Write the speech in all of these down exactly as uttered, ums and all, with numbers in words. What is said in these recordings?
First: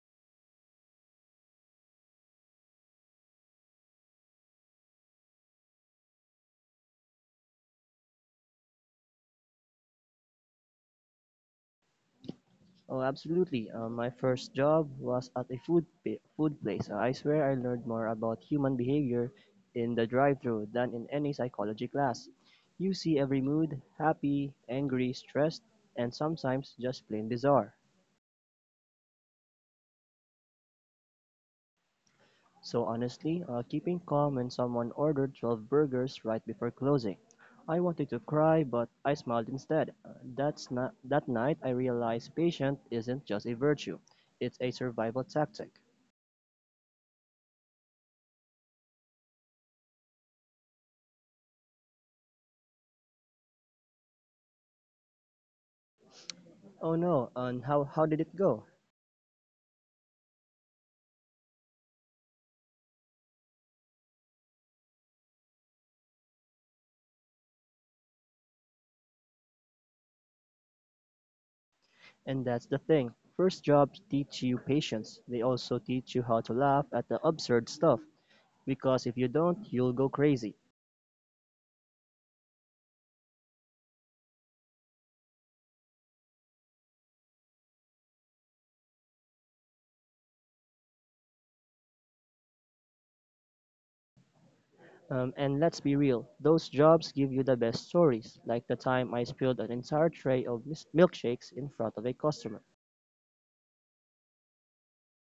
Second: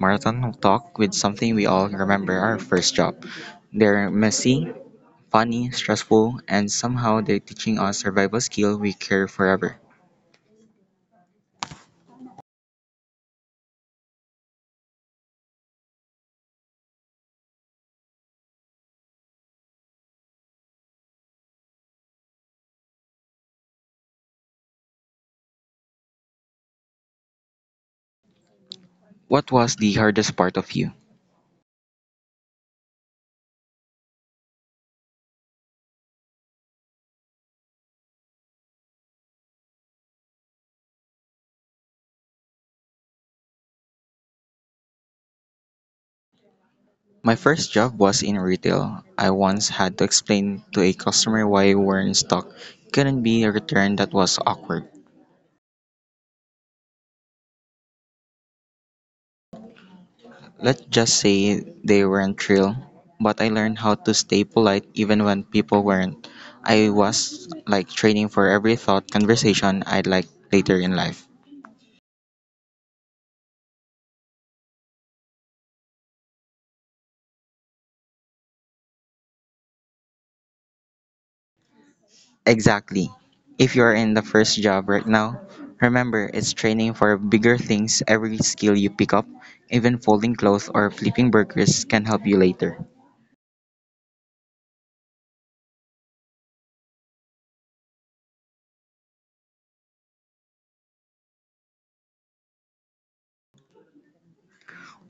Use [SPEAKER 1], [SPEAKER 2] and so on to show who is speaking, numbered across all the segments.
[SPEAKER 1] marathon talk with something we all remember our first job. They're messy, funny, stressful, and somehow they're teaching us survival skill we carry forever.
[SPEAKER 2] Oh, absolutely. Uh, my first job was at a food pa- food place. Uh, I swear I learned more about human behavior in the drive-through than in any psychology class. You see every mood, happy, angry, stressed, and sometimes just plain bizarre.
[SPEAKER 1] What was the hardest part of you?
[SPEAKER 2] So honestly, uh, keeping calm when someone ordered twelve burgers right before closing. I wanted to cry, but I smiled instead. Uh, that's not, That night, I realized patience isn't just a virtue; it's a survival tactic.
[SPEAKER 1] My first job was in retail. I once had to explain to a customer why wearing stock couldn't be returned that was awkward.
[SPEAKER 2] Oh no, and how how did it go?
[SPEAKER 1] Let's just say they weren't thrilled, but I learned how to stay polite even when people weren't. I was like training for every thought conversation I'd like later in life.
[SPEAKER 2] And that's the thing. First jobs teach you patience. They also teach you how to laugh at the absurd stuff because if you don't, you'll go crazy.
[SPEAKER 1] Exactly. If you are in the first job right now, remember it's training for bigger things. Every skill you pick up, even folding clothes or flipping burgers, can help you later.
[SPEAKER 2] Um, and let's be real, those jobs give you the best stories, like the time I spilled an entire tray of mis- milkshakes in front of a customer.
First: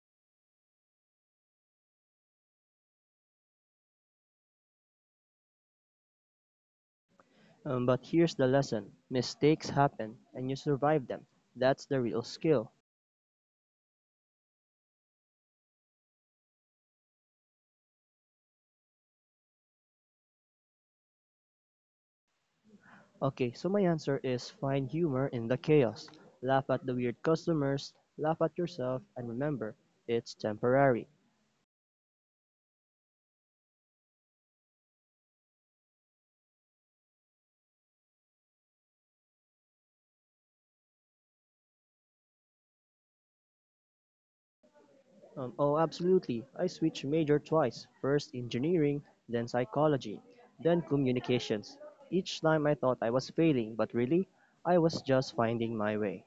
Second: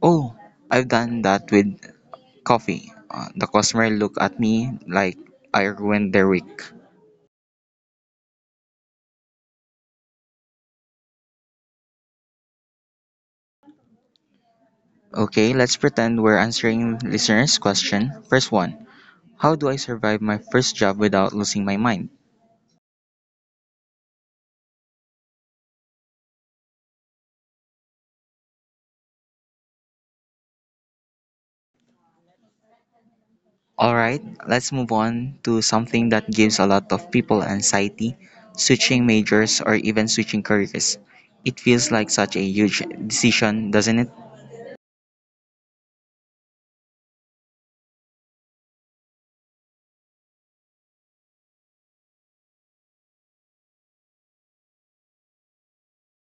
[SPEAKER 1] Oh, I've done that with coffee. Uh, the customer looked at me like I ruined their week.
[SPEAKER 2] Um, but here's the lesson mistakes happen, and you survive them. That's the real skill.
[SPEAKER 1] Okay, let's pretend we're answering listeners' question. First one, how do I survive my first job without losing my mind?
[SPEAKER 2] Okay, so my answer is find humor in the chaos. Laugh at the weird customers, laugh at yourself, and remember, it's temporary.
[SPEAKER 1] Alright, let's move on to something that gives a lot of people anxiety switching majors or even switching careers. It feels like such a huge decision, doesn't it?
[SPEAKER 2] Um, oh, absolutely. I switched major twice first engineering, then psychology, then communications. Each time I thought I was failing, but really, I was just finding my way.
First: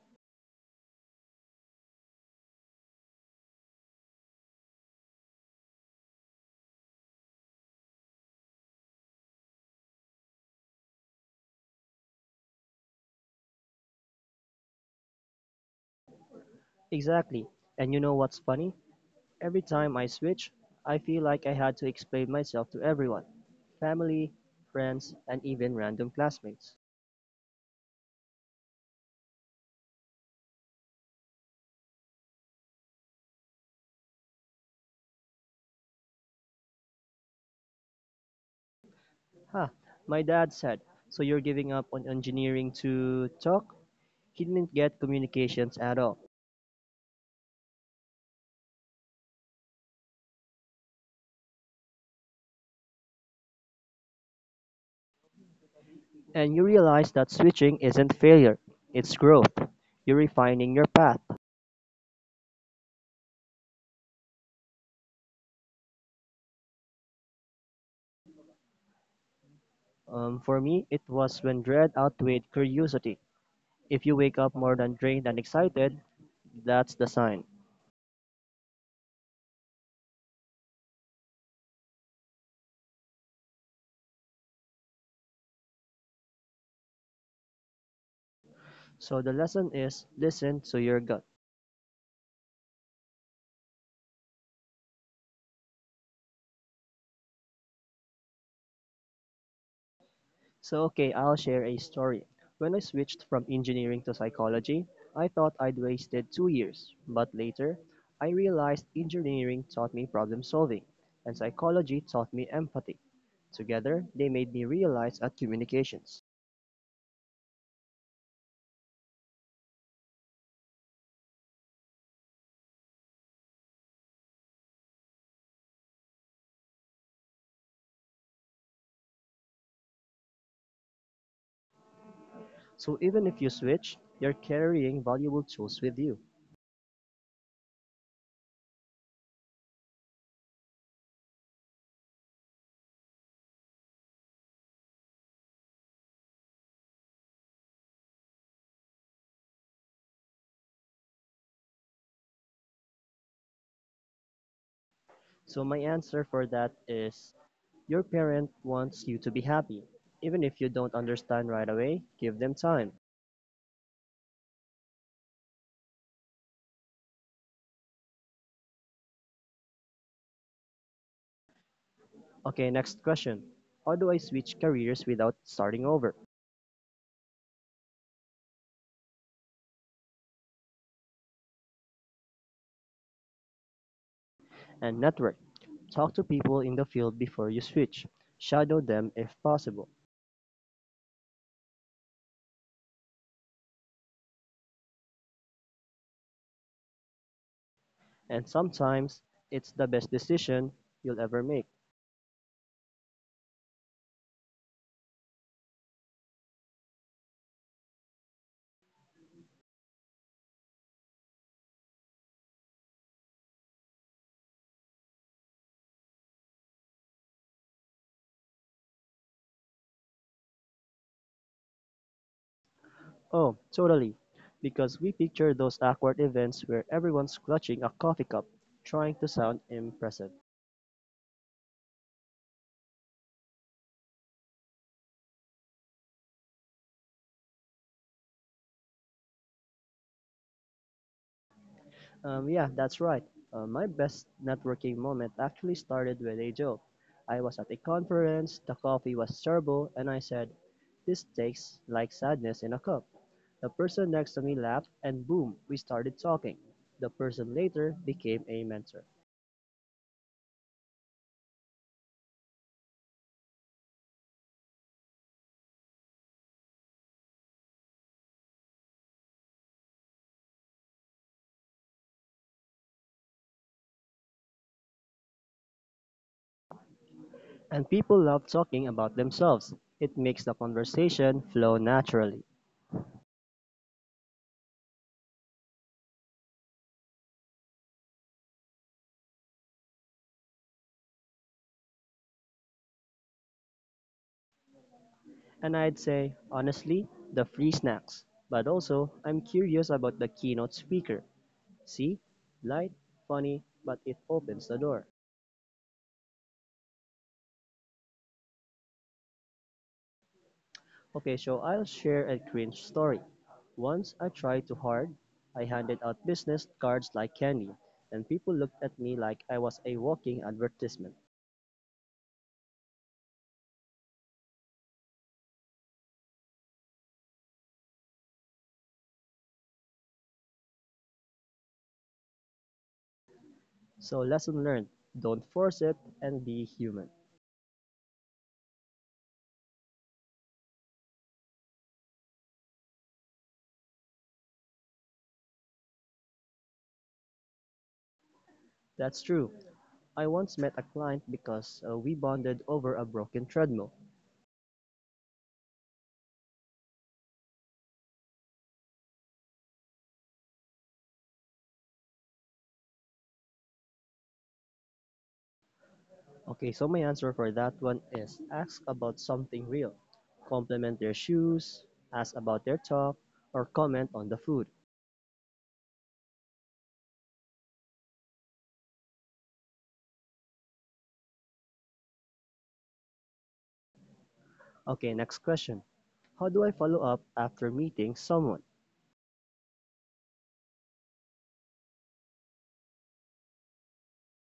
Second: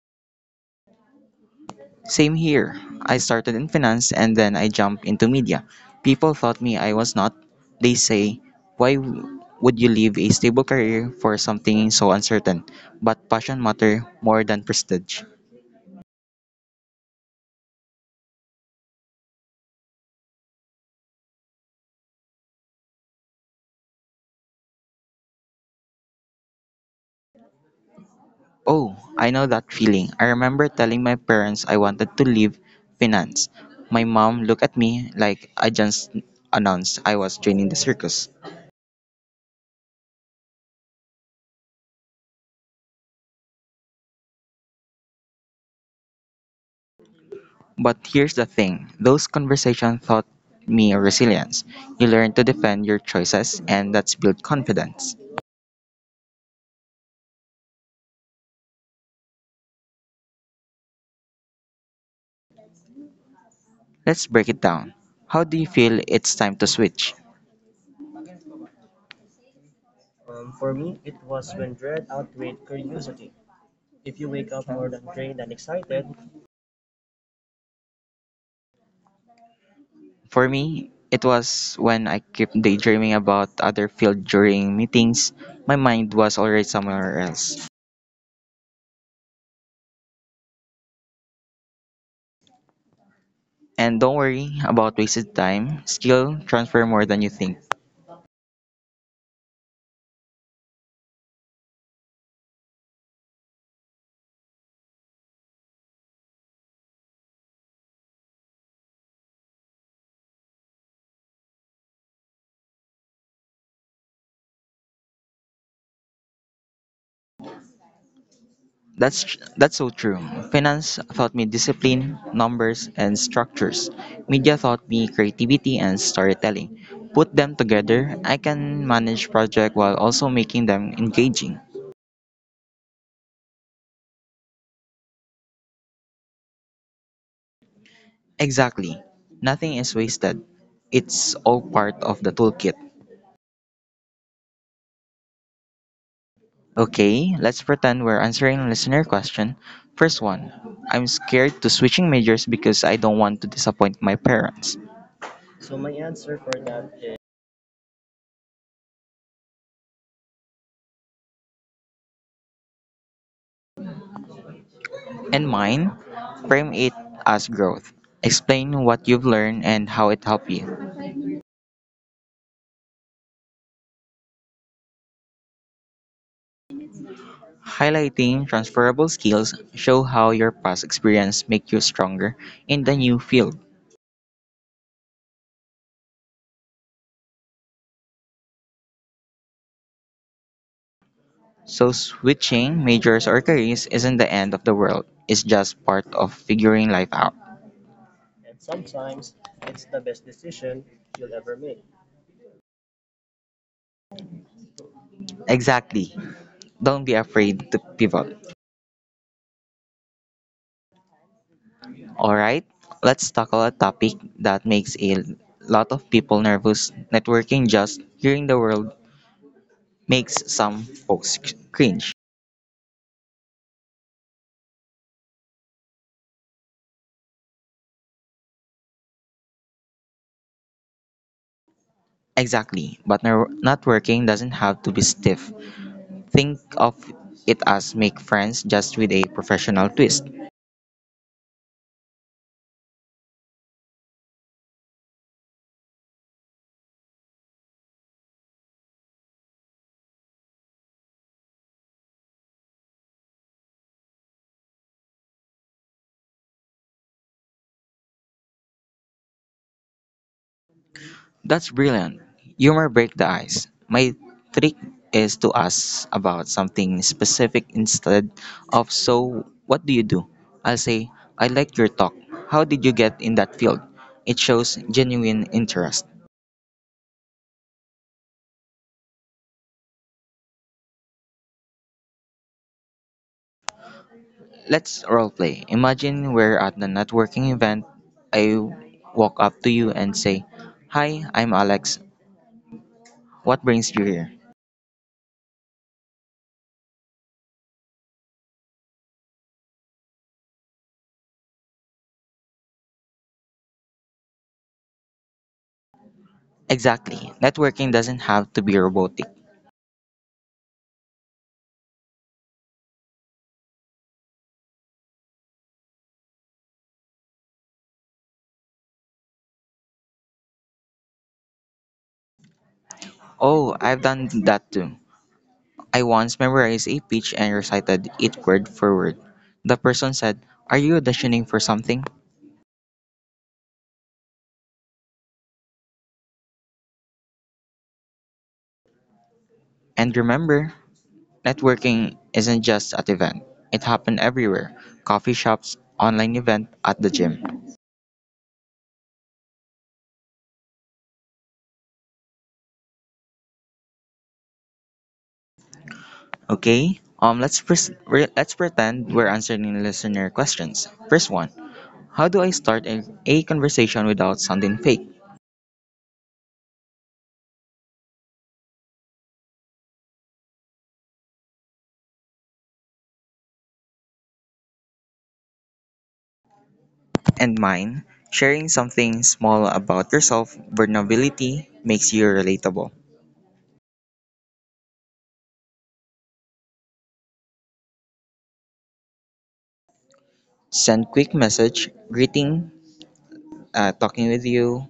[SPEAKER 1] Same here. I started in finance and then I jumped into media. People thought me I was not. They say, why w- would you leave a stable career for something so uncertain? But passion matter more than prestige.
[SPEAKER 2] Exactly. And you know what's funny? Every time I switch, I feel like I had to explain myself to everyone family, friends, and even random classmates.
[SPEAKER 1] Oh, I know that feeling. I remember telling my parents I wanted to leave finance. My mom looked at me like I just announced I was joining the circus.
[SPEAKER 2] Huh. My dad said, so you're giving up on engineering to talk? He didn't get communications at all.
[SPEAKER 1] But here's the thing, those conversations taught me resilience. You learn to defend your choices, and that's built confidence.
[SPEAKER 2] And you realize that switching isn't failure, it's growth. You're refining your path.
[SPEAKER 1] Let's break it down. How do you feel it's time to switch?
[SPEAKER 2] Um,
[SPEAKER 1] Um,
[SPEAKER 2] for
[SPEAKER 1] for
[SPEAKER 2] me,
[SPEAKER 1] me,
[SPEAKER 2] it
[SPEAKER 1] it
[SPEAKER 2] was
[SPEAKER 1] was
[SPEAKER 2] when
[SPEAKER 1] when
[SPEAKER 2] dread
[SPEAKER 1] dread
[SPEAKER 2] outweighed
[SPEAKER 1] outweighed
[SPEAKER 2] curiosity.
[SPEAKER 1] curiosity.
[SPEAKER 2] If
[SPEAKER 1] If
[SPEAKER 2] you
[SPEAKER 1] you
[SPEAKER 2] wake
[SPEAKER 1] wake
[SPEAKER 2] up
[SPEAKER 1] up
[SPEAKER 2] more
[SPEAKER 1] more than
[SPEAKER 2] than drained
[SPEAKER 1] drained
[SPEAKER 2] and
[SPEAKER 1] and excited,
[SPEAKER 2] excited, that's the sign.
[SPEAKER 1] for me, it was when I kept daydreaming about other field during meetings. My mind was already somewhere else.
[SPEAKER 2] So the lesson is listen to your gut.
[SPEAKER 1] And don't worry about wasted time. Skill transfer more than you think.
[SPEAKER 2] So, okay, I'll share a story. When I switched from engineering to psychology, I thought I'd wasted two years, but later, I realized engineering taught me problem solving, and psychology taught me empathy. Together, they made me realize at communications.
[SPEAKER 1] That's tr- that's so true. Finance taught me discipline, numbers, and structures. Media taught me creativity and storytelling. Put them together, I can manage project while also making them engaging.
[SPEAKER 2] So, even if you switch, you're carrying valuable tools with you.
[SPEAKER 1] Exactly. Nothing is wasted. It's all part of the toolkit. Okay, let's pretend we're answering listener question. First one. I'm scared to switching majors because I don't want to disappoint my parents.
[SPEAKER 2] So, my answer for that is your parent wants you to be happy. Even if you don't understand right away, give them time.
[SPEAKER 1] And mine, frame it as growth. Explain what you've learned and how it helped you.
[SPEAKER 2] Okay, next question. How do I switch careers without starting over?
[SPEAKER 1] Highlighting transferable skills show how your past experience make you stronger in the new field.
[SPEAKER 2] And network. Talk to people in the field before you switch. Shadow them if possible.
[SPEAKER 1] So switching majors or careers isn't the end of the world. It's just part of figuring life out.
[SPEAKER 2] And
[SPEAKER 1] And
[SPEAKER 2] sometimes
[SPEAKER 1] sometimes
[SPEAKER 2] it's
[SPEAKER 1] it's
[SPEAKER 2] the
[SPEAKER 1] the
[SPEAKER 2] best
[SPEAKER 1] best
[SPEAKER 2] decision
[SPEAKER 1] decision
[SPEAKER 2] you'll
[SPEAKER 1] you'll
[SPEAKER 2] ever
[SPEAKER 1] ever
[SPEAKER 2] make.
[SPEAKER 1] make. Exactly. Don't be afraid to pivot. All right, let's tackle a topic that makes a lot of people nervous. Networking just hearing the word makes some folks cringe.
[SPEAKER 2] Oh, totally. Because we picture those awkward events where everyone's clutching a coffee cup, trying to sound impressive.
[SPEAKER 1] Exactly, but ner- networking doesn't have to be stiff. Think of it as make friends just with a professional twist.
[SPEAKER 2] Um, yeah, that's right. Uh, my best networking moment actually started with a joke. I was at a conference, the coffee was terrible, and I said, this tastes like sadness in a cup. The person next to me laughed, and boom, we started talking. The person later became a mentor.
[SPEAKER 1] That's brilliant. Humor break the ice. My trick is to ask about something specific instead of so what do you do? I'll say I like your talk. How did you get in that field? It shows genuine interest.
[SPEAKER 2] And people love talking about themselves. It makes the conversation flow naturally.
[SPEAKER 1] Let's roleplay. Imagine we're at the networking event. I walk up to you and say, "Hi, I'm Alex. What brings you here?"
[SPEAKER 2] And I'd say, honestly, the free snacks. But also, I'm curious about the keynote speaker. See? Light, funny, but it opens the door.
[SPEAKER 1] Exactly. Networking doesn't have to be robotic.
[SPEAKER 2] Okay, so I'll share a cringe story. Once I tried too hard, I handed out business cards like candy, and people looked at me like I was a walking advertisement.
[SPEAKER 1] Oh, I've done that too. I once memorized a pitch and recited it word for word. The person said, are you auditioning for something?
[SPEAKER 2] So, lesson learned don't force it and be human.
[SPEAKER 1] And remember, networking isn't just at event. It happened everywhere. Coffee shops, online event, at the gym.
[SPEAKER 2] That's true. I once met a client because uh, we bonded over a broken treadmill.
[SPEAKER 1] Okay? Um let's pres re- let's pretend we're answering listener questions. First one. How do I start a, a conversation without sounding fake?
[SPEAKER 2] Okay, so my answer for that one is ask about something real. Compliment their shoes, ask about their talk, or comment on the food.
[SPEAKER 1] And mine, sharing something small about yourself, vulnerability makes you relatable.
[SPEAKER 2] Okay, next question. How do I follow up after meeting someone?
[SPEAKER 1] Send quick message, greeting, uh, talking with you.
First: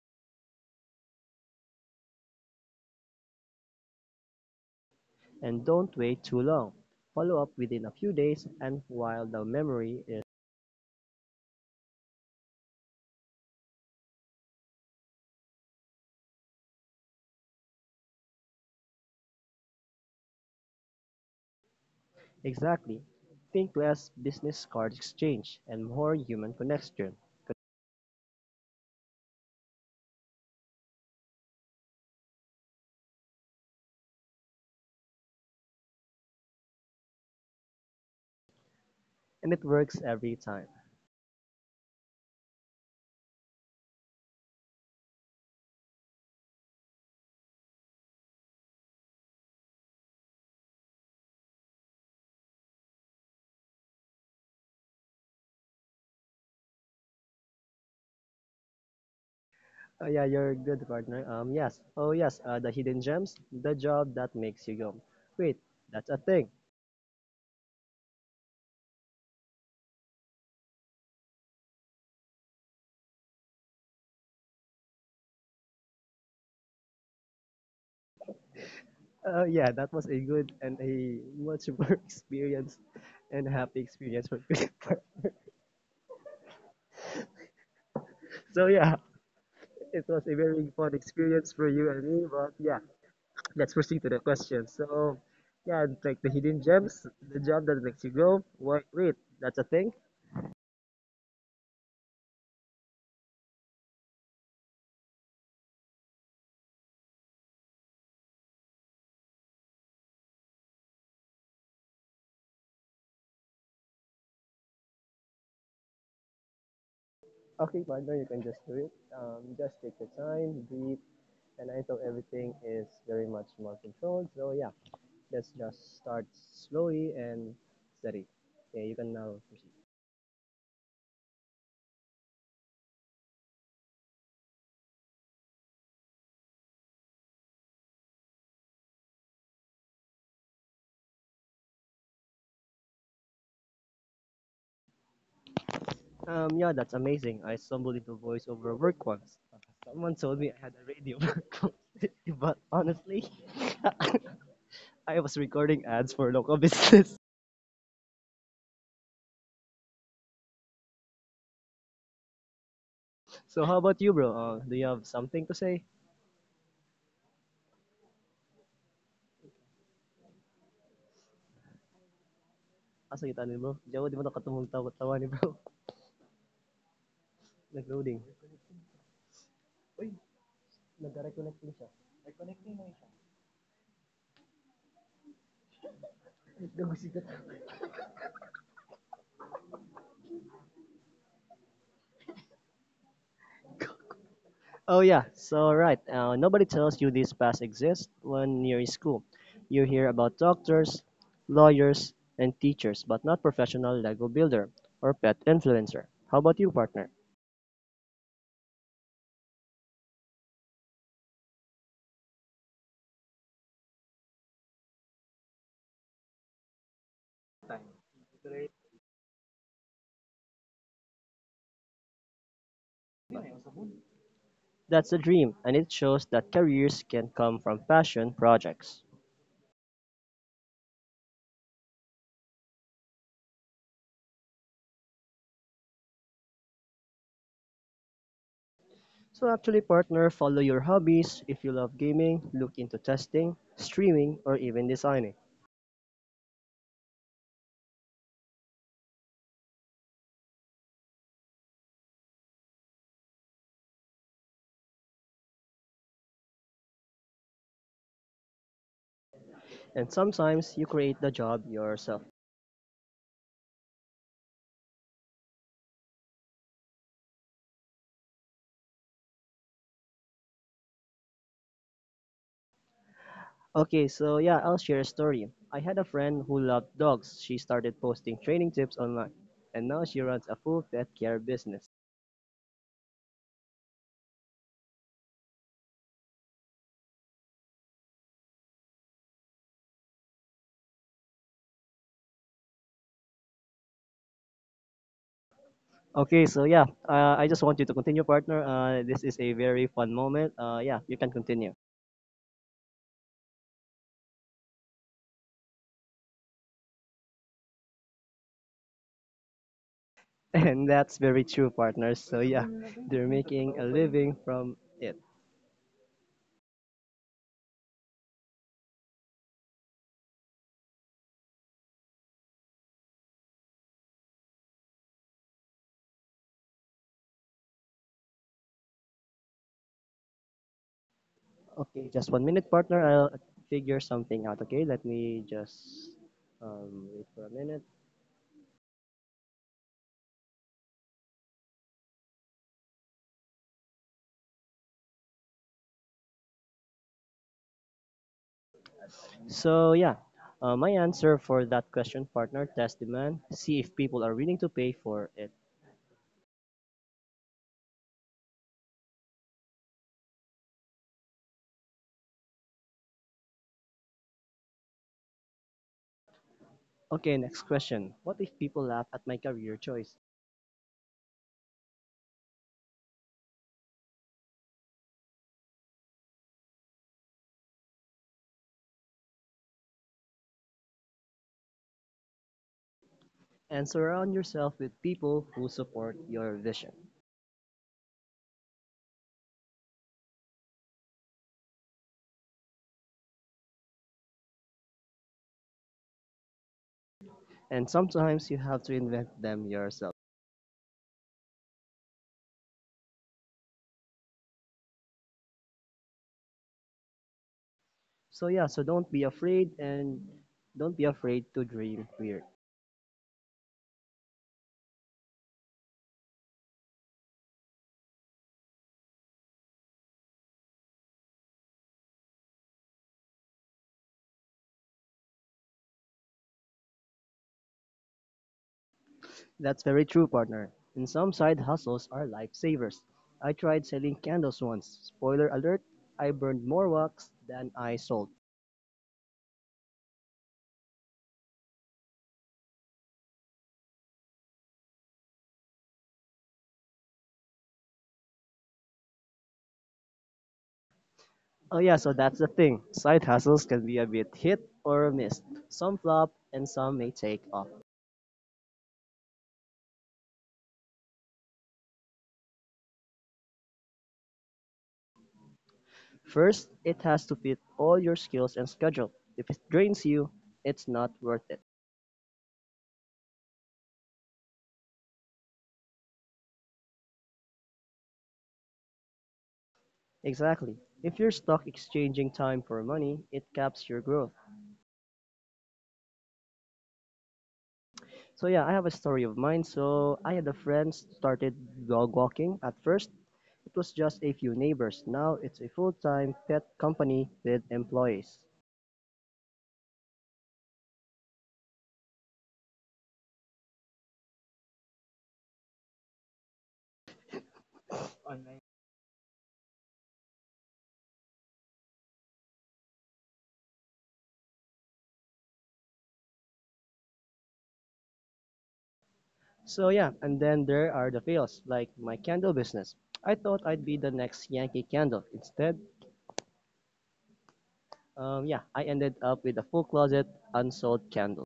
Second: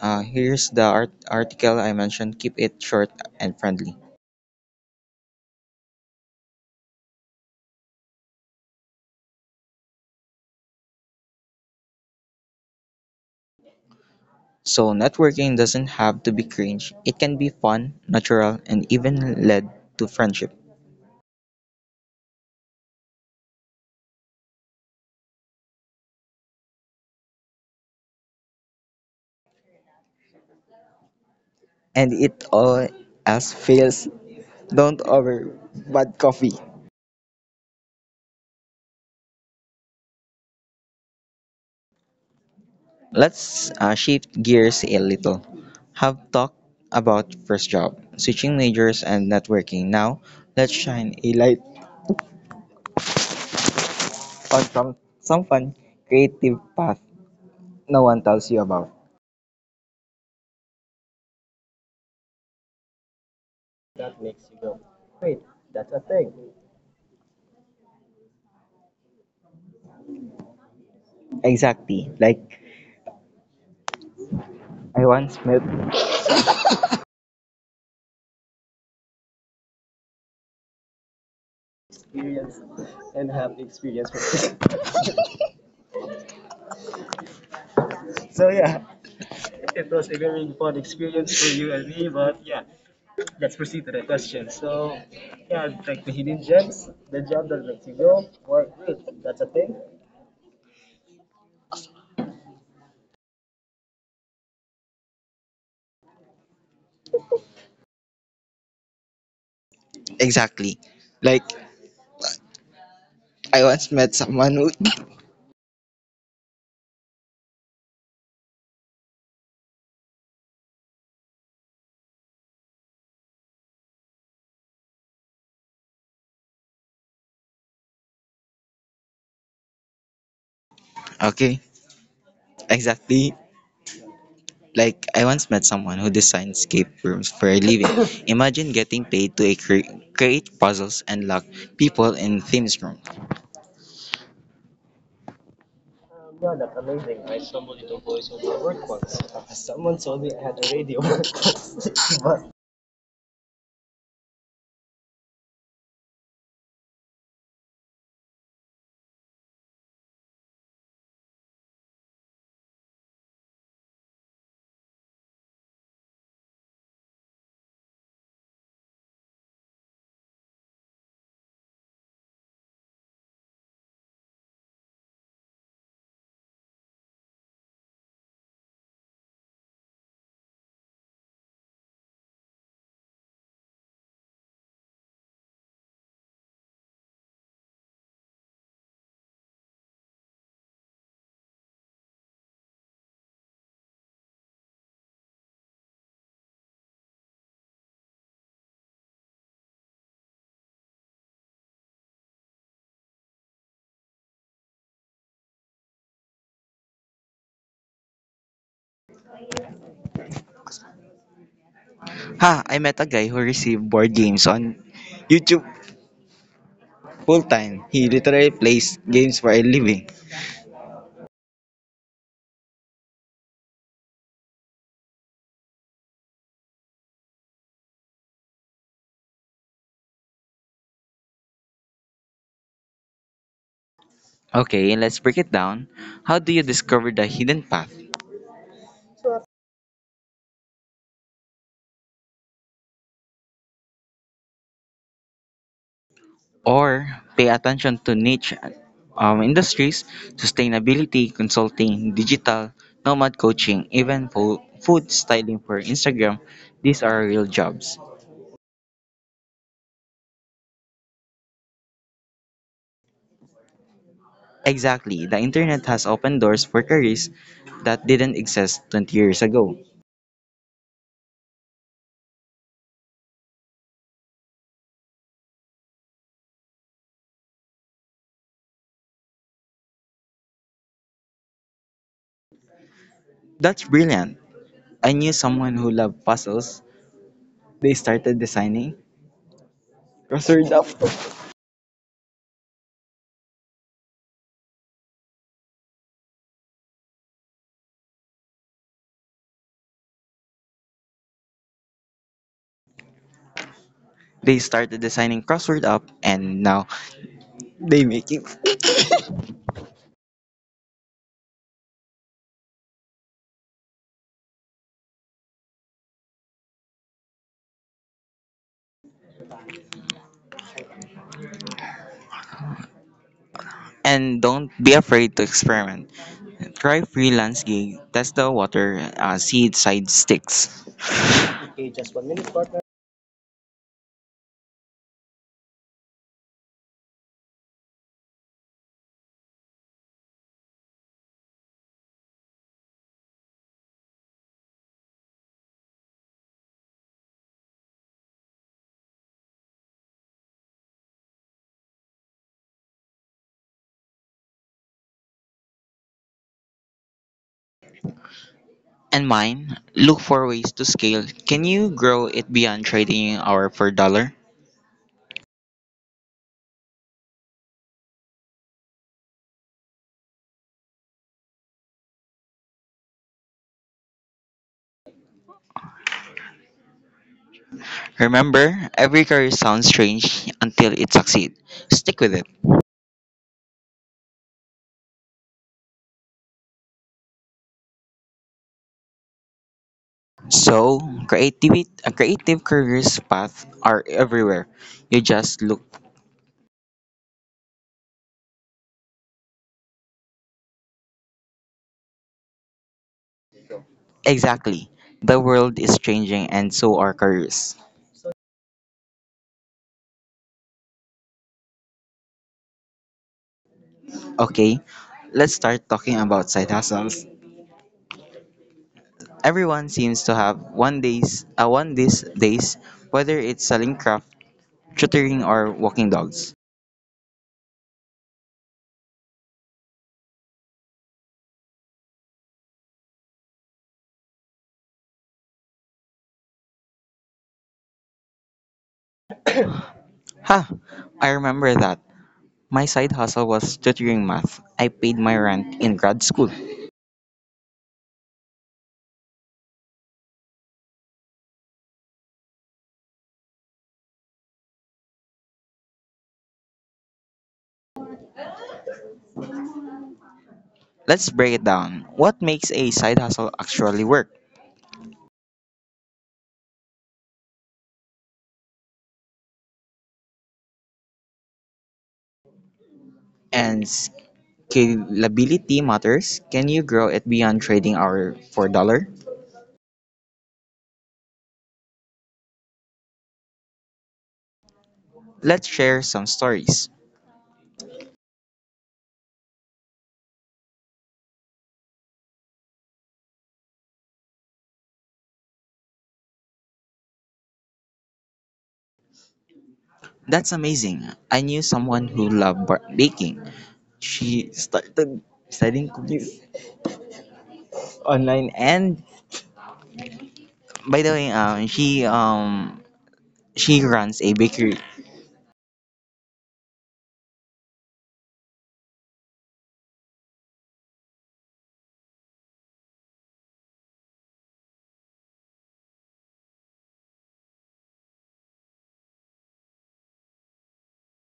[SPEAKER 1] Uh, here's the art- article I mentioned. Keep it short and friendly.
[SPEAKER 2] And don't wait too long. Follow up within a few days and while the memory is
[SPEAKER 1] So networking doesn't have to be cringe. It can be fun, natural, and even lead to friendship.
[SPEAKER 2] exactly. Think less business card exchange and more human connection.
[SPEAKER 1] And it all as fails. Don't over bad coffee.
[SPEAKER 2] And it works every time.
[SPEAKER 1] Let's uh, shift gears a little. Have talked about first job, switching majors, and networking. Now let's shine A a light or from some fun, creative path no one tells you about.
[SPEAKER 2] Oh yeah, you're good, partner. Um, yes. Oh yes. Uh, the hidden gems, the
[SPEAKER 1] That
[SPEAKER 2] job that
[SPEAKER 1] makes you go,
[SPEAKER 2] makes you go,
[SPEAKER 1] wait,
[SPEAKER 2] wait,
[SPEAKER 1] that's a
[SPEAKER 2] that's a
[SPEAKER 1] thing.
[SPEAKER 2] thing.
[SPEAKER 1] Exactly. Like, I once met.
[SPEAKER 2] Uh, yeah, that was a good and a much more
[SPEAKER 1] Experience
[SPEAKER 2] experience
[SPEAKER 1] and
[SPEAKER 2] and
[SPEAKER 1] have the
[SPEAKER 2] happy
[SPEAKER 1] experience for
[SPEAKER 2] experience for
[SPEAKER 1] this.
[SPEAKER 2] people.
[SPEAKER 1] So
[SPEAKER 2] So
[SPEAKER 1] yeah,
[SPEAKER 2] yeah,
[SPEAKER 1] it
[SPEAKER 2] it
[SPEAKER 1] was a
[SPEAKER 2] was a
[SPEAKER 1] very
[SPEAKER 2] very
[SPEAKER 1] fun
[SPEAKER 2] fun
[SPEAKER 1] experience for
[SPEAKER 2] experience for
[SPEAKER 1] you and
[SPEAKER 2] you and
[SPEAKER 1] me,
[SPEAKER 2] me.
[SPEAKER 1] but
[SPEAKER 2] But
[SPEAKER 1] yeah,
[SPEAKER 2] yeah,
[SPEAKER 1] let's
[SPEAKER 2] let's
[SPEAKER 1] proceed to
[SPEAKER 2] proceed
[SPEAKER 1] the
[SPEAKER 2] to the
[SPEAKER 1] question.
[SPEAKER 2] question.
[SPEAKER 1] So
[SPEAKER 2] So
[SPEAKER 1] yeah,
[SPEAKER 2] yeah,
[SPEAKER 1] like the
[SPEAKER 2] like the
[SPEAKER 1] hidden
[SPEAKER 2] hidden
[SPEAKER 1] gems,
[SPEAKER 2] gems,
[SPEAKER 1] the
[SPEAKER 2] the
[SPEAKER 1] job that
[SPEAKER 2] job that
[SPEAKER 1] makes you
[SPEAKER 2] makes you
[SPEAKER 1] go,
[SPEAKER 2] go,
[SPEAKER 1] or
[SPEAKER 2] wait, wait,
[SPEAKER 1] wait, that's a
[SPEAKER 2] that's a
[SPEAKER 1] thing.
[SPEAKER 2] thing.
[SPEAKER 1] Exactly. Like, I once met someone who.
[SPEAKER 2] Okay, partner, you can just do it. Um, just take your time, breathe, and I thought everything is very much more controlled. So yeah, let's just start slowly and steady. Okay, you can now proceed.
[SPEAKER 1] Okay. Exactly. Like, I once met someone who designed escape rooms for a living. Imagine getting paid to cre- create puzzles and lock people in themes room. Yeah, that's amazing.
[SPEAKER 2] Um,
[SPEAKER 1] I
[SPEAKER 2] yeah,
[SPEAKER 1] stumbled
[SPEAKER 2] that's
[SPEAKER 1] into
[SPEAKER 2] amazing. I
[SPEAKER 1] voiceover
[SPEAKER 2] stumbled
[SPEAKER 1] work
[SPEAKER 2] into
[SPEAKER 1] once. Uh,
[SPEAKER 2] voiceover work
[SPEAKER 1] Someone told
[SPEAKER 2] once.
[SPEAKER 1] me I had a
[SPEAKER 2] Someone
[SPEAKER 1] radio
[SPEAKER 2] told
[SPEAKER 1] work
[SPEAKER 2] me I had a radio
[SPEAKER 1] once. But
[SPEAKER 2] personality, but honestly, I was recording ads for local business. So how about you, bro? Uh, do you have something to say? Kasagitan ni bro. Jawa, di mo nakatumong tawa, tawa ni bro? Nag-loading. Uy, nag-reconnect niya siya. Reconnecting na siya. Gagusigat. Oh yeah, so right. Uh, nobody tells you this past exists when you're in school. You hear about doctors, lawyers, and teachers, but not professional Lego builder or pet influencer. How about you, partner?
[SPEAKER 1] ha! I met a guy who received board games on YouTube full time. He literally plays games for a living.
[SPEAKER 2] That's a dream, and it shows that careers can come from passion projects.
[SPEAKER 1] Okay, let's break it down. How do you discover the hidden path?
[SPEAKER 2] So actually, partner, follow your hobbies. If you love gaming, look into testing, streaming, or even designing.
[SPEAKER 1] Or pay attention to niche um, industries, sustainability consulting, digital, nomad coaching, even fo- food styling for Instagram. These are real jobs.
[SPEAKER 2] And sometimes you create the job yourself.
[SPEAKER 1] Exactly, the internet has opened doors for careers that didn't exist twenty years ago.
[SPEAKER 2] Okay, so yeah, I'll share a story. I had a friend who loved dogs. She started posting training tips online, and now she runs a full pet care business.
[SPEAKER 1] That's brilliant. I knew someone who loved puzzles. They started designing crossword up.
[SPEAKER 2] Okay, so yeah, uh, I just want you to continue, partner. Uh, this is a very fun moment. Uh, yeah, you can continue.
[SPEAKER 1] They started designing crossword up and now they making.
[SPEAKER 2] And that's very true, partner. So yeah, they're making a living from it.
[SPEAKER 1] And don't be afraid to experiment. Try freelance gig, test the water, uh, see if side sticks. Okay, just one minute,
[SPEAKER 2] Okay,
[SPEAKER 1] partner.
[SPEAKER 2] just one minute, partner. I'll figure something out. Okay, let me just um, wait for a minute. So yeah, uh, my answer for that question, partner, test demand. See if people are willing to pay for it.
[SPEAKER 1] And mine, look for ways to scale. Can you grow it beyond trading hour per dollar?
[SPEAKER 2] Okay, next question. What if people laugh at my career choice?
[SPEAKER 1] Remember, every career sounds strange until it succeeds. Stick with it.
[SPEAKER 2] And surround yourself with people who support your vision.
[SPEAKER 1] So, creativity, creative careers paths are everywhere. You just look.
[SPEAKER 2] And sometimes you have to invent them yourself.
[SPEAKER 1] Exactly. The world is changing and so are careers.
[SPEAKER 2] So yeah, so don't be afraid and don't be afraid to dream weird.
[SPEAKER 1] Okay, let's start talking about side hustles. Everyone seems to have one days uh, one these days, whether it's selling craft, tutoring, or walking dogs.
[SPEAKER 2] That's very true, partner. And some side hustles are lifesavers. I tried selling candles once. Spoiler alert, I burned more wax than I sold.
[SPEAKER 1] Ha! I remember that. My side hustle was tutoring math. I paid my rent in grad school.
[SPEAKER 2] Oh yeah, so that's the thing. Side hustles can be a bit hit or miss. Some flop and some may take off.
[SPEAKER 1] Let's break it down. What makes a side hustle actually work?
[SPEAKER 2] First, it has to fit all your skills and schedule. If it drains you, it's not worth it.
[SPEAKER 1] And scalability matters. Can you grow it beyond trading hour for dollar?
[SPEAKER 2] Exactly. If you're stuck exchanging time for money, it caps your growth.
[SPEAKER 1] Let's share some stories.
[SPEAKER 2] So yeah, I have a story of mine. So I had a friend started dog walking at first. It was just a few neighbors. Now it's a full-time pet company with employees.
[SPEAKER 1] That's amazing. I knew someone who loved bar- baking. She started studying cookies online and by the way, um she um she runs a bakery.
[SPEAKER 2] So yeah, and then there are the fails, like my candle business. I thought I'd be the next Yankee Candle. Instead, um, yeah, I ended up with a full closet unsold candle.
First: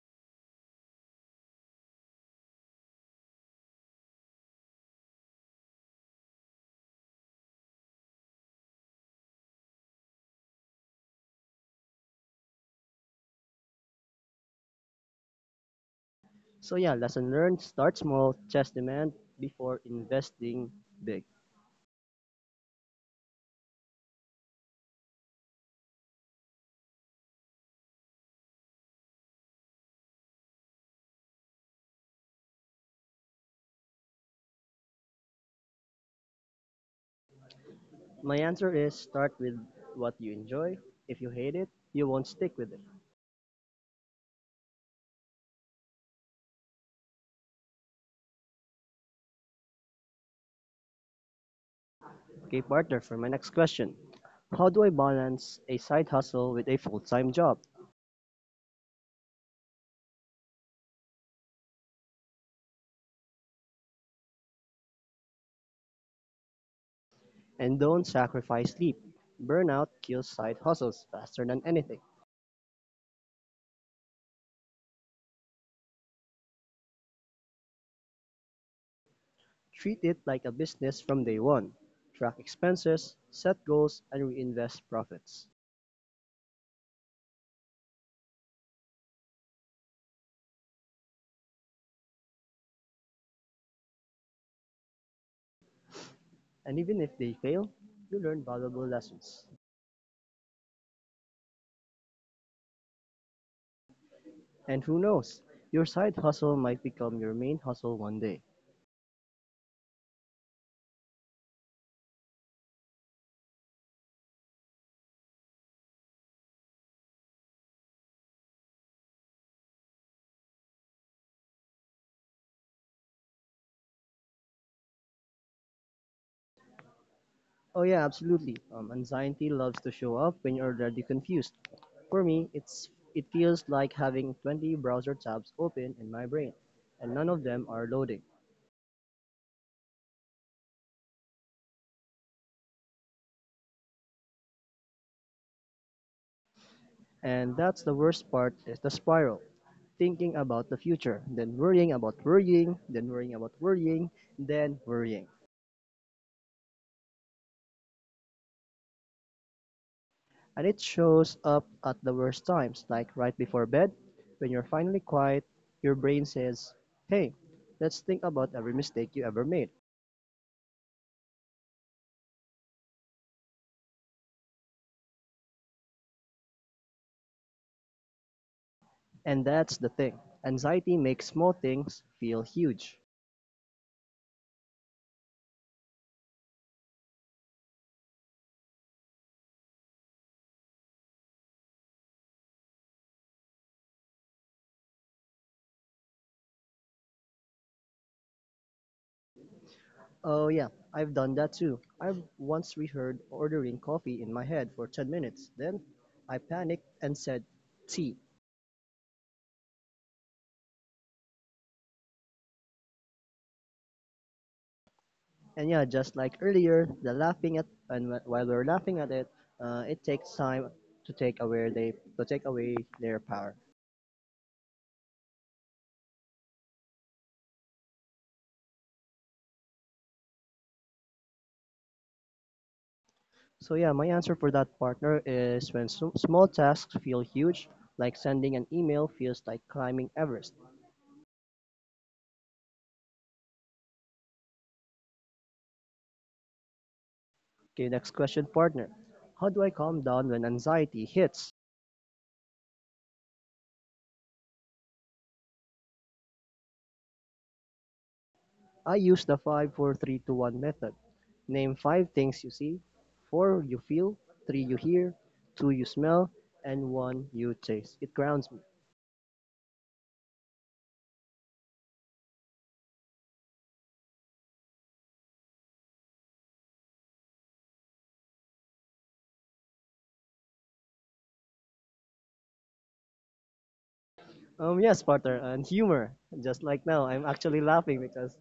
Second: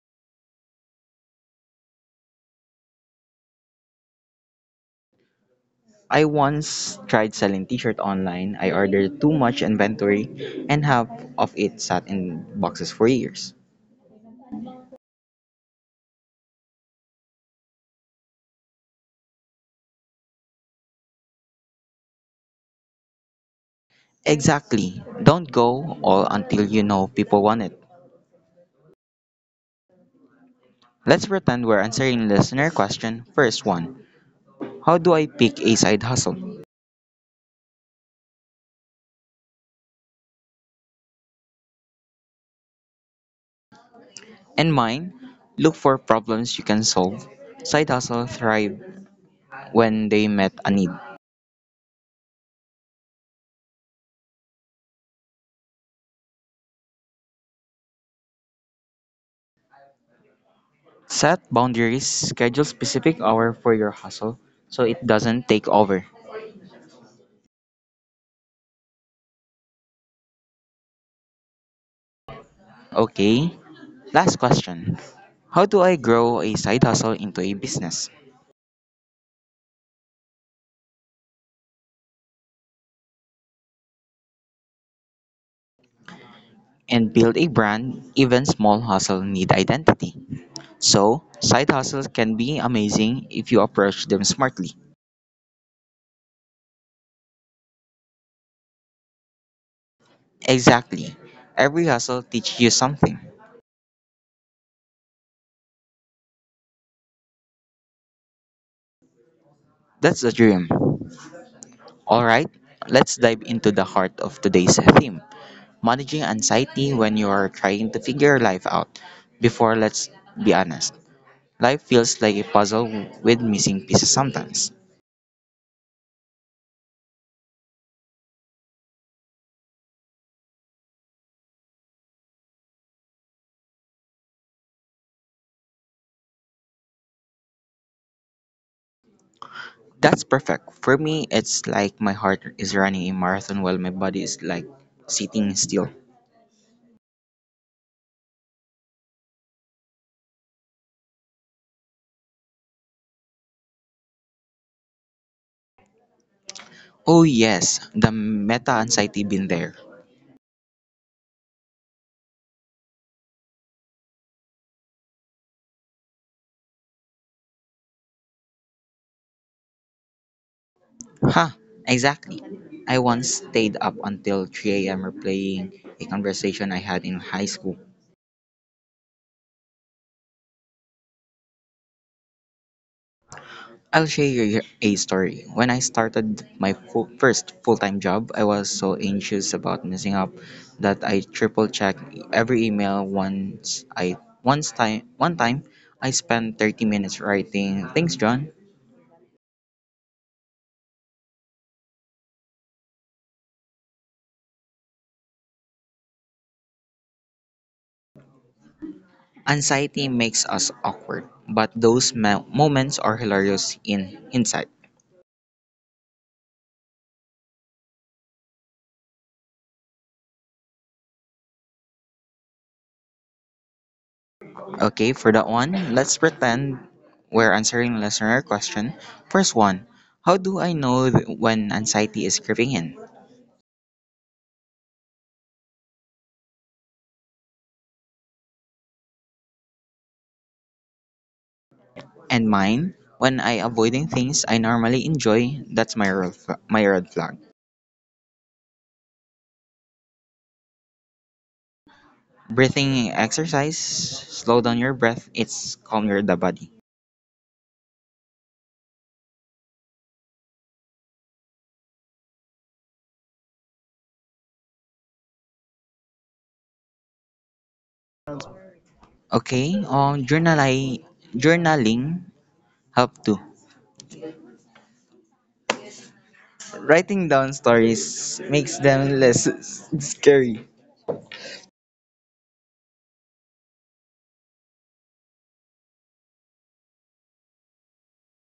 [SPEAKER 1] I once tried selling t-shirt online. I ordered too much inventory and half of it sat in boxes for years.
[SPEAKER 2] So yeah, lesson learned: start small, test demand before investing big.
[SPEAKER 1] Exactly. Don't go all until you know people want it. Let's pretend we're answering listener question. First one. How do I pick a side hustle?
[SPEAKER 2] My answer is start with what you enjoy. If you hate it, you won't stick with it.
[SPEAKER 1] In mind, look for problems you can solve. Side hustle thrive when they met a need.
[SPEAKER 2] Okay, partner, for my next question. How do I balance a side hustle with a full-time job?
[SPEAKER 1] Set boundaries, schedule specific hour for your hustle so it doesn't take over.
[SPEAKER 2] And don't sacrifice sleep. Burnout kills side hustles faster than anything.
[SPEAKER 1] Okay, last question. How do I grow a side hustle into a business
[SPEAKER 2] Treat it like a business from day one. Track expenses, set goals, and reinvest profits.
[SPEAKER 1] and build a brand? Even small hustle need identity. So, side hustles can be amazing if you approach them smartly.
[SPEAKER 2] And even if they fail, you learn valuable lessons.
[SPEAKER 1] Exactly. Every hustle teaches you something.
[SPEAKER 2] And who knows, your side hustle might become your main hustle one day.
[SPEAKER 1] That's the dream. Alright, let's dive into the heart of today's theme managing anxiety when you are trying to figure life out. Before, let's be honest, life feels like a puzzle with missing pieces sometimes.
[SPEAKER 2] Oh, yeah, absolutely. Um, anxiety loves to show up when you're already confused. For me, it's it feels like having twenty browser tabs open in my brain, and none of them are loading.
[SPEAKER 1] That's perfect. For me, it's like my heart is running a marathon while my body is like sitting still.
[SPEAKER 2] And that's the worst part is the spiral. Thinking about the future, then worrying about worrying, then worrying about worrying, then worrying.
[SPEAKER 1] Oh, yes, the meta anxiety been there.
[SPEAKER 2] And it shows up at the worst times, like right before bed, when you're finally quiet, your brain says, hey, let's think about every mistake you ever made.
[SPEAKER 1] Huh, exactly. I once stayed up until three a m replaying a conversation I had in high school.
[SPEAKER 2] And that's the thing. Anxiety makes small things feel huge.
[SPEAKER 1] I'll share a story. When I started my full, first full time job, I was so anxious about messing up that I triple checked every email once I once time one time I spent thirty minutes writing thanks John.
[SPEAKER 2] Oh, yeah, I've done that too. I've once reheard ordering coffee in my head for ten minutes. Then I panicked and said tea.
[SPEAKER 1] Anxiety makes us awkward, but those mo- moments are hilarious in hindsight.
[SPEAKER 2] And yeah, just like earlier, the laughing at and wh- while we're laughing at it, uh, it takes time to take away they to take away their power.
[SPEAKER 1] Okay, for that one, let's pretend we're answering listener question. First one, how do I know th- when anxiety is creeping in?
[SPEAKER 2] So yeah, my answer for that partner is when s- small tasks feel huge, like sending an email feels like climbing Everest.
[SPEAKER 1] And mine, when I avoiding things I normally enjoy, that's my red flag, my red flag.
[SPEAKER 2] Okay, next question, partner. How do I calm down when anxiety hits?
[SPEAKER 1] Breathing exercise, slow down your breath, it's calm your the body.
[SPEAKER 2] I use the five, four, three, two, one method. Name five things you see, four you feel, three you hear, two you smell, and one you taste. It grounds me.
[SPEAKER 1] Okay, um, journali- journaling help too. Writing down stories makes them less s- scary.
[SPEAKER 2] Um, yes, partner, and humor. Just like now, I'm actually laughing because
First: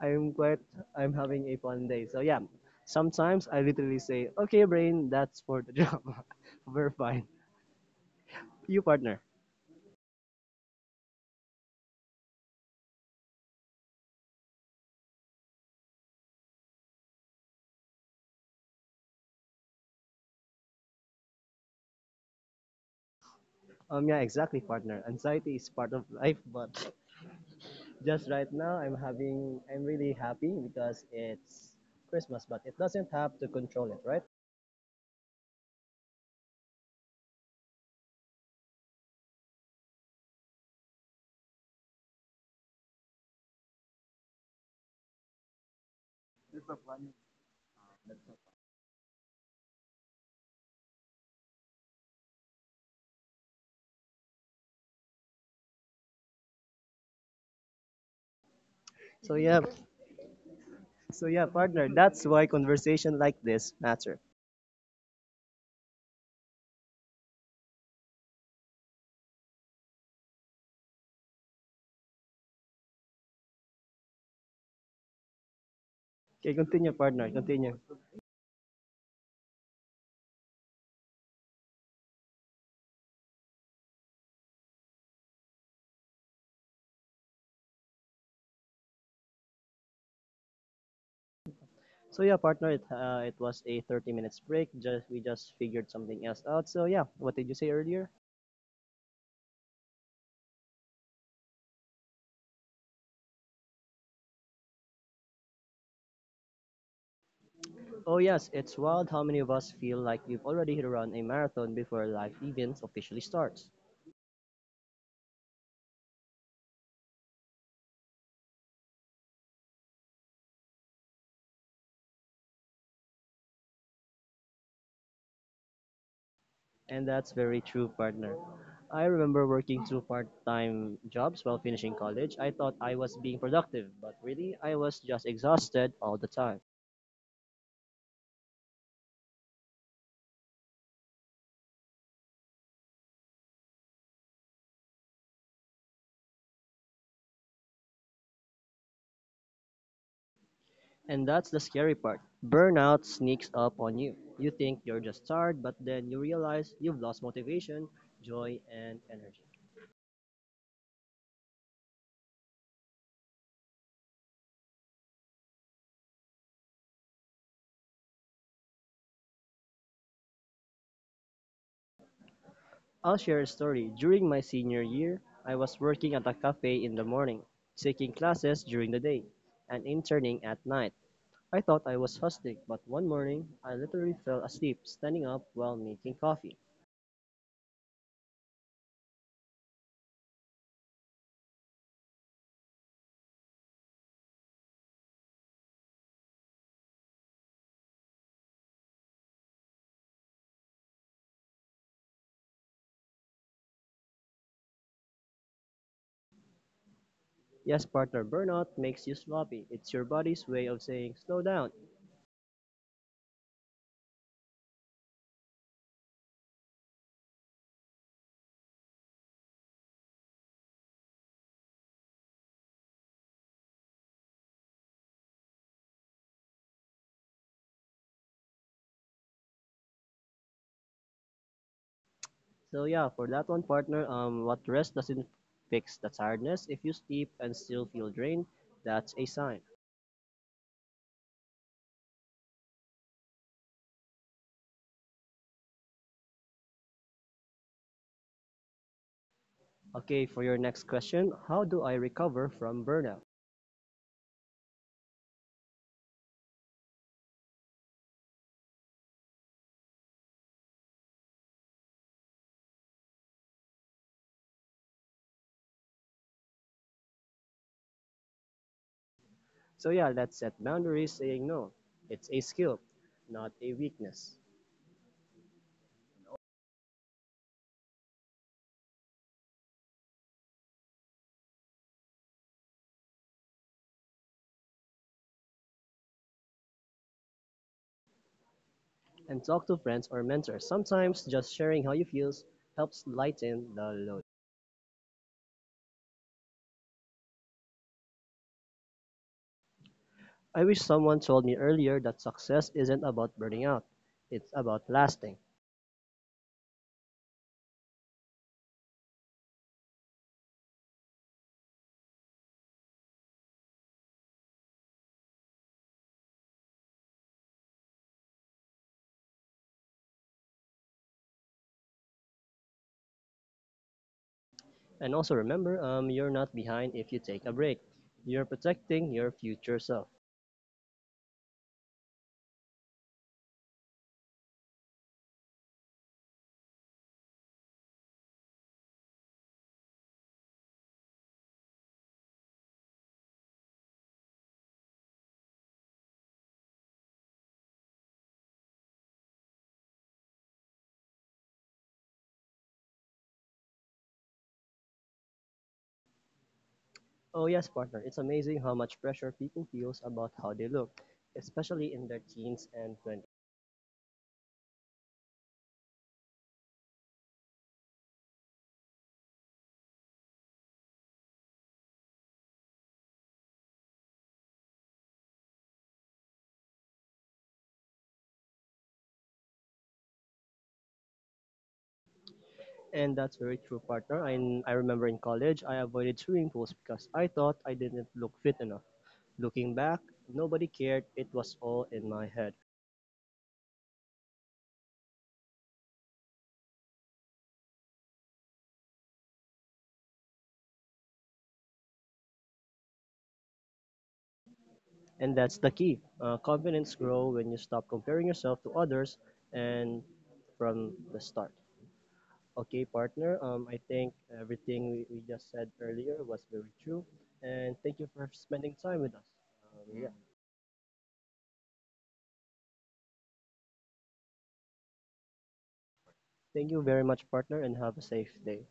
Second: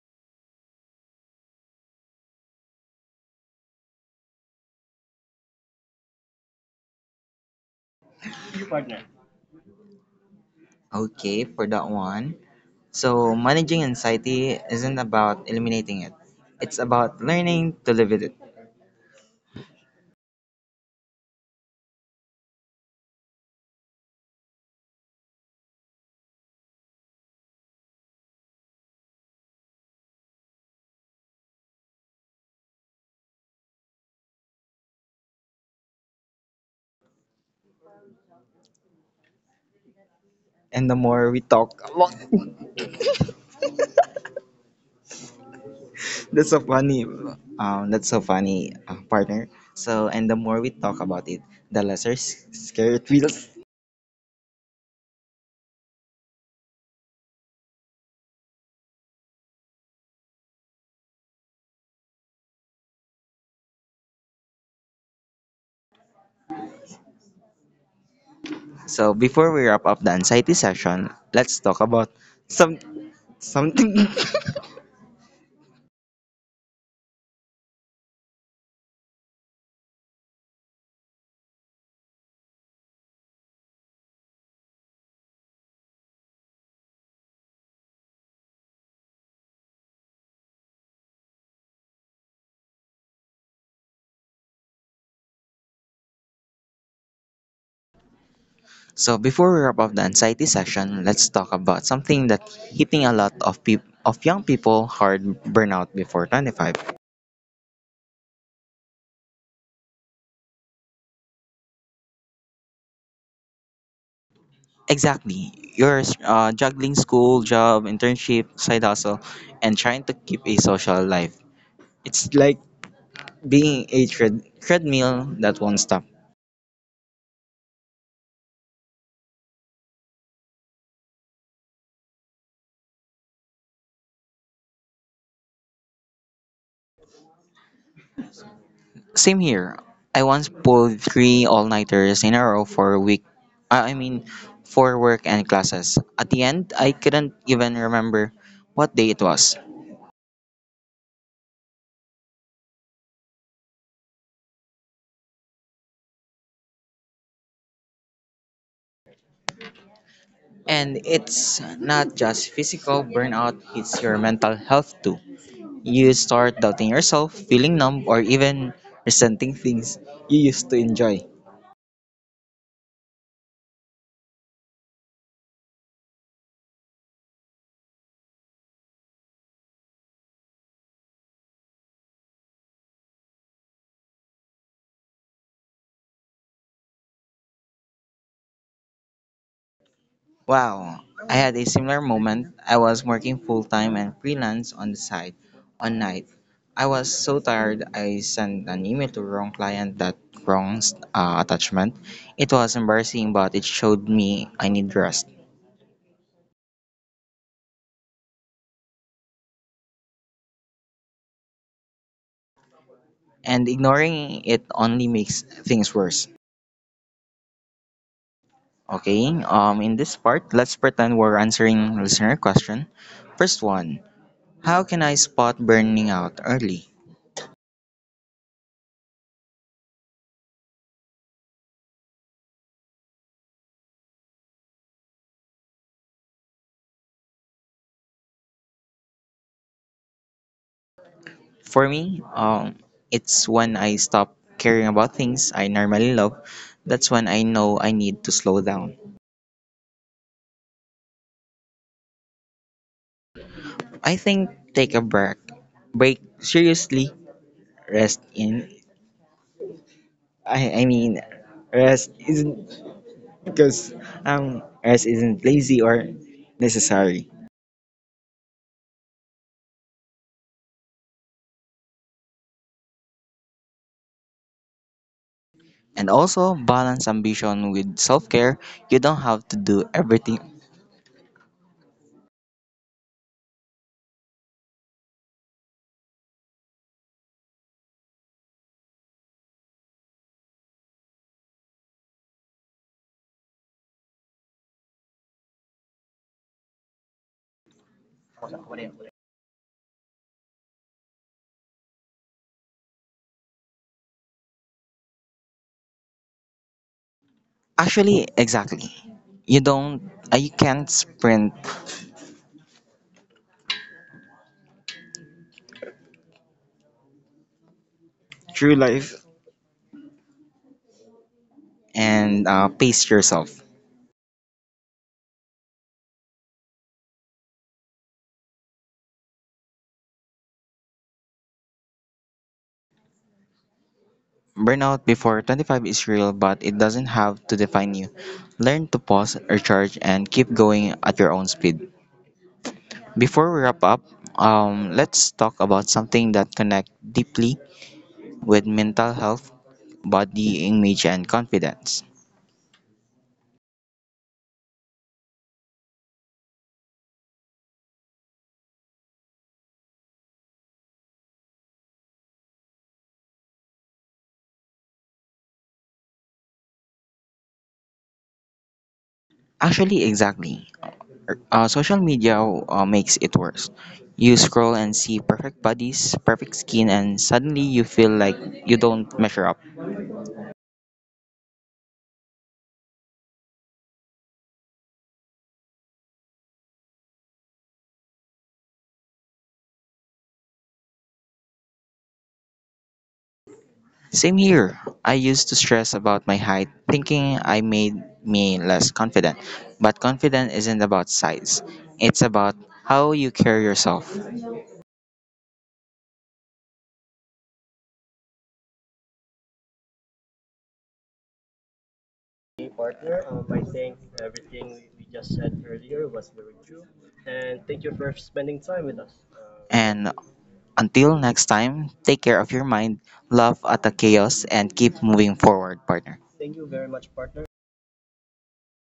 [SPEAKER 2] I'm quite I'm having a fun day. So yeah, sometimes I literally say, "Okay, brain, that's for the job. We're fine." You, partner.
[SPEAKER 1] Okay, for that one. So, managing anxiety isn't about eliminating it. It's about learning to live with it.
[SPEAKER 2] Um, yeah, exactly, partner. Anxiety is part of life, but just right now, I'm having I'm really happy because it's Christmas, but it doesn't have to control it, right?
[SPEAKER 1] And the more we talk about that's so funny. Um, that's so funny, uh, partner. So, and the more we talk about it, the lesser s- scary it feels.
[SPEAKER 2] So yeah, so yeah, partner. That's why conversation like this matter.
[SPEAKER 1] So, before we wrap up the anxiety session, let's talk about some something.
[SPEAKER 2] Okay, continue, partner. Continue. So yeah, partner, it uh, it was a thirty minutes break. Just we just figured something else out. So yeah, what did you say earlier?
[SPEAKER 1] So, before we wrap up the anxiety session, let's talk about something that hitting a lot of people of young people hard burnout before twenty-five.
[SPEAKER 2] Oh yes, it's wild how many of us feel like we've already hit around a marathon before life even officially starts.
[SPEAKER 1] Exactly. You're uh, juggling school, job, internship, side hustle, and trying to keep a social life. It's like being a tread- treadmill that won't stop.
[SPEAKER 2] And that's very true, partner. I remember working two part-time jobs while finishing college. I thought I was being productive, but really I was just exhausted all the time.
[SPEAKER 1] Same here. I once pulled three all-nighters in a row for a week. I I mean, for work and classes. At the end, I couldn't even remember what day it was.
[SPEAKER 2] And that's the scary part. Burnout sneaks up on you. You think you're just tired, but then you realize you've lost motivation, joy, and energy.
[SPEAKER 1] And it's not just physical burnout, it's your mental health too. You start doubting yourself, feeling numb, or even resenting things you used to enjoy.
[SPEAKER 2] I'll share a story. During my senior year, I was working at a cafe in the morning, taking classes during the day, and interning at night. I thought I was hustling, but one morning, I literally fell asleep standing up while making coffee.
[SPEAKER 1] Wow, I had a similar moment. I was working full time and freelance on the side on night. I was so tired I sent an email to wrong client that wrong uh, attachment. It was embarrassing but it showed me I need rest.
[SPEAKER 2] Yes, partner, burnout makes you sloppy. It's your body's way of saying, slow down.
[SPEAKER 1] And ignoring it only makes things worse. Okay, um in this part, let's pretend we're answering listener question. First one, how can I spot burning out early?
[SPEAKER 2] So yeah, for that one, partner, um, what rest doesn't fix the tiredness. If you sleep and still feel drained, that's a sign.
[SPEAKER 1] For me, um, it's when I stop caring about things I normally love. That's when I know I need to slow down.
[SPEAKER 2] Okay, for your next question, how do I recover from burnout?
[SPEAKER 1] I think take a break. Break seriously. Rest in. I, I mean, rest isn't because um rest isn't lazy or necessary.
[SPEAKER 2] So yeah, let's set boundaries saying no. It's a skill, not a weakness.
[SPEAKER 1] And also balance ambition with self care. You don't have to do everything.
[SPEAKER 2] And talk to friends or mentors. Sometimes just sharing how you feel helps lighten the load. I wish someone told me earlier that success isn't about burning out. It's about lasting.
[SPEAKER 1] Actually, exactly. You don't. Uh, you can't sprint through life and uh, pace yourself.
[SPEAKER 2] And also remember, um, you're not behind if you take a break. You're protecting your future self.
[SPEAKER 1] Burnout before twenty-five is real, but it doesn't have to define you. Learn to pause, recharge, and keep going at your own speed. Before we wrap up, um, let's talk about something that connects deeply with mental health, body image, and confidence.
[SPEAKER 2] Oh yes, partner, it's amazing how much pressure people feels about how they look, especially in their teens and twenties.
[SPEAKER 1] Actually, exactly. Uh, social media uh, makes it worse. You scroll and see perfect bodies, perfect skin, and suddenly you feel like you don't measure up.
[SPEAKER 2] And that's very true, partner. I, I remember in college, I avoided swimming pools because I thought I didn't look fit enough. Looking back, nobody cared. It was all in my head.
[SPEAKER 1] Same here. I used to stress about my height, thinking I made me less confident. But confidence isn't about size. It's about how you carry yourself.
[SPEAKER 2] And that's the key. Uh, confidence grow when you stop comparing yourself to others and from the start.
[SPEAKER 1] Hey,
[SPEAKER 2] Okay,
[SPEAKER 1] partner. Um, I
[SPEAKER 2] partner. Um,
[SPEAKER 1] think
[SPEAKER 2] I think
[SPEAKER 1] everything we we
[SPEAKER 2] everything we,
[SPEAKER 1] just
[SPEAKER 2] we
[SPEAKER 1] said
[SPEAKER 2] just said
[SPEAKER 1] earlier was
[SPEAKER 2] earlier
[SPEAKER 1] very
[SPEAKER 2] was
[SPEAKER 1] true.
[SPEAKER 2] very true.
[SPEAKER 1] And thank you
[SPEAKER 2] And
[SPEAKER 1] for
[SPEAKER 2] thank you for
[SPEAKER 1] spending time with
[SPEAKER 2] spending
[SPEAKER 1] us.
[SPEAKER 2] time with us.
[SPEAKER 1] Um, And
[SPEAKER 2] Um, yeah.
[SPEAKER 1] until next time, take care of your mind, laugh at the chaos, and keep moving forward, partner. Thank you very
[SPEAKER 2] Thank you
[SPEAKER 1] much,
[SPEAKER 2] very
[SPEAKER 1] partner.
[SPEAKER 2] much, partner, and have a safe day.